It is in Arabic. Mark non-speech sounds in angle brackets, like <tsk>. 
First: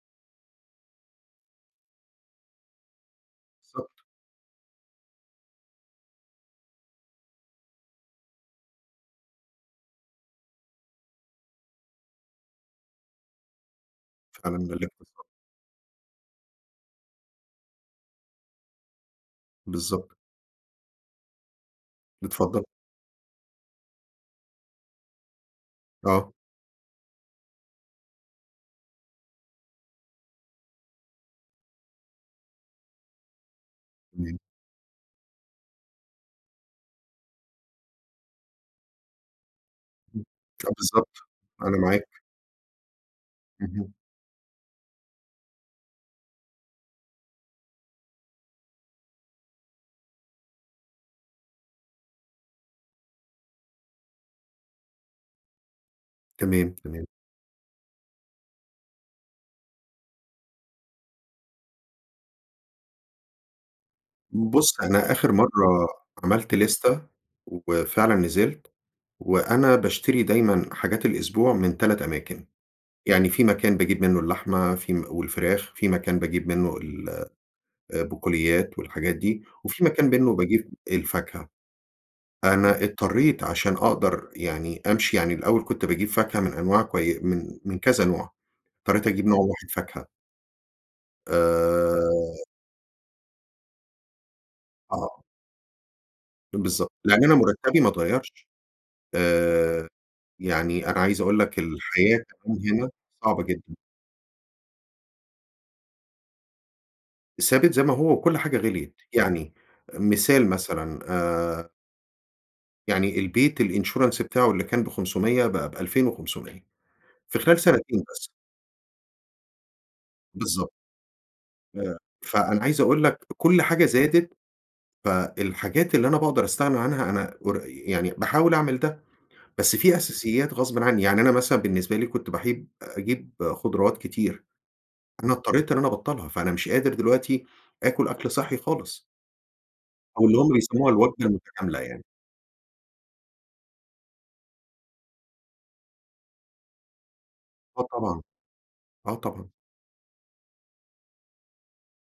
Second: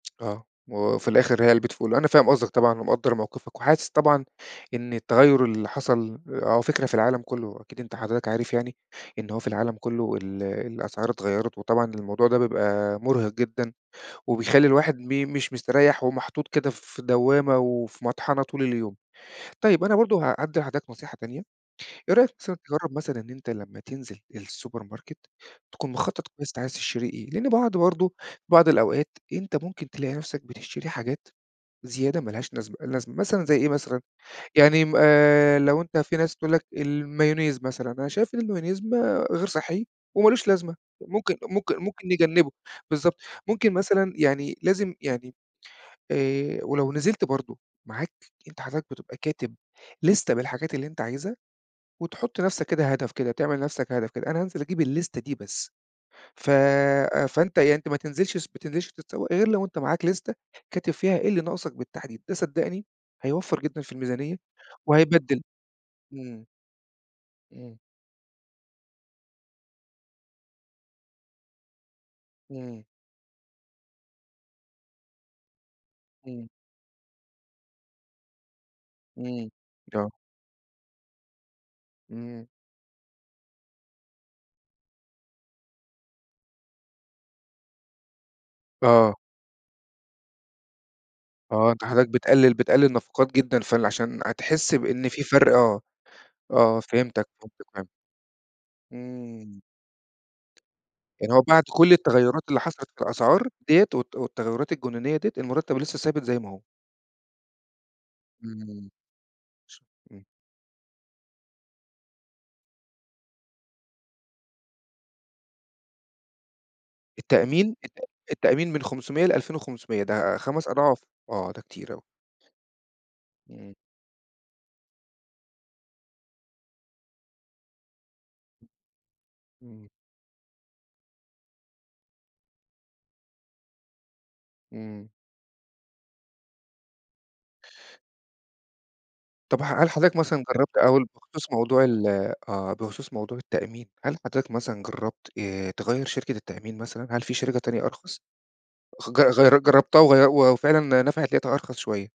آه. وفي الآخر هي علبة فول. أنا فاهم قصدك طبعًا ومقدّر موقفك، وحاسس بالضبط. طبعًا إن التغيُّر اللي حصل أو فكرة في العالم كله أكيد أنت حضرتك عارف يعني، إن هو في العالم كله ال الأسعار اتغيّرت وطبعًا الموضوع ده بيبقى مُرهق جدًا أنا وبيخلّي من الواحد الانفص م مش مستريح ومحطوط كده في دوّامة وفي مطحنة طول اليوم. طيب أنا بالضبط. برضه ه هادّي لحضرتك نصيحة تانية، إيه رأيك مثلًآ اتفضل. تجرّب مثلًا إن أنت لمّا تنزل الSupermarket، تكون مخطط آه. كويس أنت عايز تشتري إيه، لأن بعض برضه، بعض الأوقات أنت ممكن تلاقي نفسك بتشتري حاجات زيادة ما لهاش نزمة لازمة مثلًا زي إيه مثلًا <unintelligible> يعني م آآ لو أنت في ناس تقول لك المايونيز مثلًا أنا شايف إن المايونيز ما غير صحّي امم، وما لوش <tsk> آه لازمة بالضبط، ممكن ممكن أنا ممكن معاك. نجنبه بالضبط ممكن اهم. مثلًا يعني لازم يعني آآ ولو نزلت برضه معاك أنت حضرتك بتبقى كاتب لِستة بالحاجات اللي أنت عايزها، وتحُط لنفسك كده هدف كده تعمل لنفسك هدف كده أنا هانزل أجيب اللِستة دي بس، ف تمام، تمام. فأنت يعني أنت ما تنزلش السب ما تنزلش تتسوق، غير لو أنت معاك لِستة، كاتب فيها إيه اللي ناقصك بالتحديد. ده صدّقني هيوَفّر جدًا في الميزانية بُص، أنا آخر وهيبدّل مرة إمم. عملت لِستة، امم. وفعلًا نزلت، وأنا باشتري دايمًا حاجات الأسبوع من 3 أماكن، امم. يعني في مكان باجيب منه اللحمة، في م والفراخ، في مكان باجيب امم. منه ال آآ بقوليات والحاجات دي، امم. وفي مكان آه. منه باجيب الفاكهة. إمم. أنا اضطريت عشان أقدر يعني أمشي يعني الأول كنت باجيب فاكهة من أنواع كوي من من كذا نوع، اضطريت آه. أجيب نوع واحد فاكهة. آه أنت حضرتك آآ بتقلل بتقلل نفقات جدًا فال عشان هتحس بإن آه. في فرق آه، آه بالضبط. يعني فهمتك، أنا فهمتك، مُرتبي ما فهمتك. اتغيرش. امم. آآ يعني أنا عايز يعني أقول هو لك بعد كل الحياة التغيرات اللي <unintelligible> حصلِت هنا في صعبة الأسعار جدًا. ديّة والت والتغيرات الجنونية ديّة، المُرتّب لسه ثابت زي ما هو! ثابت زي ما هو، وكل حاجة امم. غِليِت، يعني امم. مثال مثلًا آآ يعني البيت الinsurance بتاعه اللي كان ب500 بقى ب2500 في خلال التأمين التأ سنتين بس. التأمين من 500 ل2500 ده 5 بالضبط. أضعاف. آه ده كتير آآ أوي. فأنا عايز أقول لك كل امم. حاجة زادت، فالحاجات اللي أنا باقدر أستغني عنها أنا ور يعني باحاول أعمل ده، بس إمم. في أساسيات غصبٍ عنّي، يعني أنا مثلًا بالنسبة لي كنت باحيب أجيب خضروات كتير، إمم. أنا اضطريت إن أنا أبَطّلها، فأنا مش قادر دلوقتي آكل أكل صحّي خالص. طَب ح هل حضرتك أو اللي مثلًا هم جرّبت يسموها أو ال الوجبة بخصوص المتكاملة موضوع يعني. ال آه، بخصوص موضوع التأمين، هل حضرتك مثلًا جرّبت آآ تغيّر شركة التأمين مثلًا؟ هل في شركة تانية آه طبعًا، أرخص؟ خ آه ج طبعًا. غيّر جربتها وغيّ وفعلًا نفعت، لقيتها أرخص شوية.